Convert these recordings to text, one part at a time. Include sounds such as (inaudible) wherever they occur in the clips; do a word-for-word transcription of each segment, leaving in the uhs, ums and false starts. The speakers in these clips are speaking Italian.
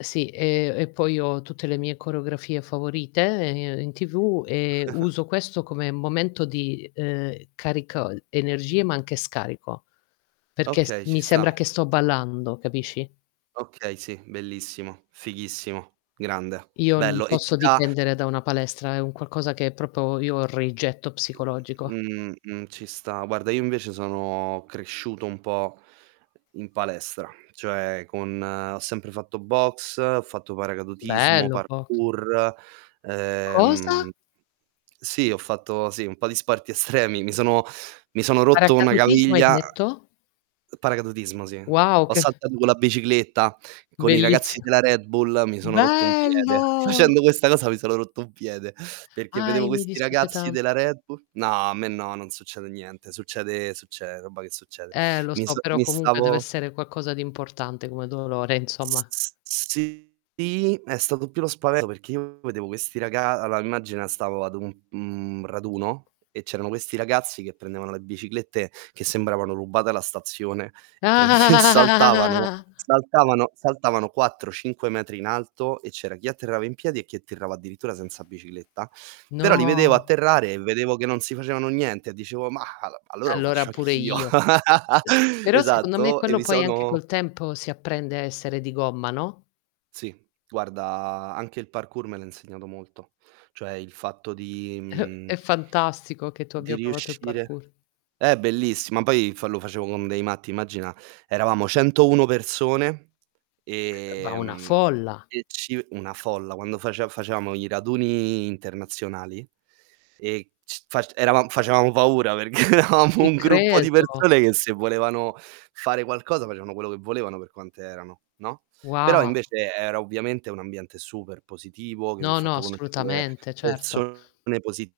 Sì, e e poi ho tutte le mie coreografie favorite, ehm, in TV, e (chuckles) uso questo come momento di, uhm, carico energie ma anche scarico perché s Okay, ci mi sta. sembra che sto ballando, capisci? Okay sì, bellissimo, fighissimo, grande, Io non bello. E posso ti dà dipendere da una palestra, è un qualcosa che propo io ho rigetto M psicologico. m m mh, mh, ci sta. Guarda, io invece sono cresciuto un po' in palestra, cioè con ho sempre fatto boxe, ho fatto paracadutismo, Bello boxe. parkour. Cosa? Ehm sì, ho fatto, sì, un po' di sporti estremi. Mi sono mi sono rotto una Paracadutismo hai gaviglia detto? paracadutismo, sì. Wow, Ho che saltato con la bicicletta con i ragazzi bellissio. della Red Bull, mi sono rotto un piede. Bello! Facendo questa cosa mi sono rotto un piede, perché vedevo Ahi, mi questi dispiace ragazzi tant della Red Bull No, a me no, non succede niente, succede succede roba che succede. Eh lo Mi so, so però mi comunque stavo dev'essere quaccosa di importante come dolore S insomma. s s sì, è stato più lo spaveto, perché io vedevo questi raga allora immagina, stavo ad un, mhmm, raduno e c'erano questi ragazzi che prendevano le biciclette, che sembravano rubate alla stazione e prend e saltavano, (chuckles) saltavano, saltavano quattro cinque metri in alto e c'era chi atterrava in piedi, e chi atterrava addirittura senza bicicletta. Però li vedevo No. atterrare e vedevo che non si facevano niente e dicevo: "Mah, a allora lo Allora faccio pure anch'io." io. (laughs) Uh però secondo me Esatto, e quello mi poi anche sono col tempo si apprende a essere di gomma, no? Sì, guarda, anche il parkour me l'ha insegnato molto. Cioè il fatto di (chuckles) mhmm È fantastico, che tu di abbia provato il riuscire parkour. Eh, bellissi ma poi f lo facevo con dei matti, immagina. Eravamo centouno persone, Va una ehm, folla! e ci una folla. Quando face facevamo i raduni internazionali e c fac eravam facevamo paura perché eravamo Ci un gruppo di credo. persone che se volevano fare qualcosa, facevano quello che volevano per quante erano, no. Wo Però invece era ovviamente un ambiente super positivo, che mi ha No, no, fatto conoscere assolutamente, certo. persone positive,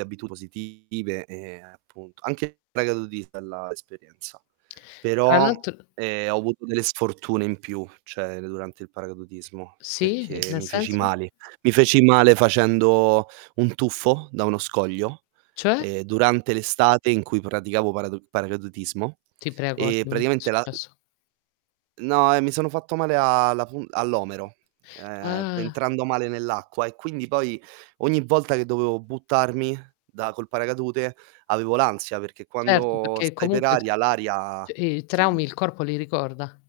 abitudini positive e appunto anche il paracadutismo è bella esperienza. Tra Però, l'alt ehm, ho avuto delle sfortune in più, cioè d durante il paracadutismo, Sì, i perché nel mi feci senso? male. Mi feci male facendo un tuffo da uno scoglio, Cioè? ehm, durante l'estate in cui praticavo paradu paracadutismo. Ti prego E dimmi che è praticamente la, uhm successo. No, e mi sono fatto male a la pu all'omero, ehm, p Ah. entrando male nell'acqua, e quindi poi ogni volta che dovevo buttarmi da col paracadute avevo l'ansia, perché Certo, quando pecché stai per comunque aria, t l'aria i ti traumi il corpo li ricorda.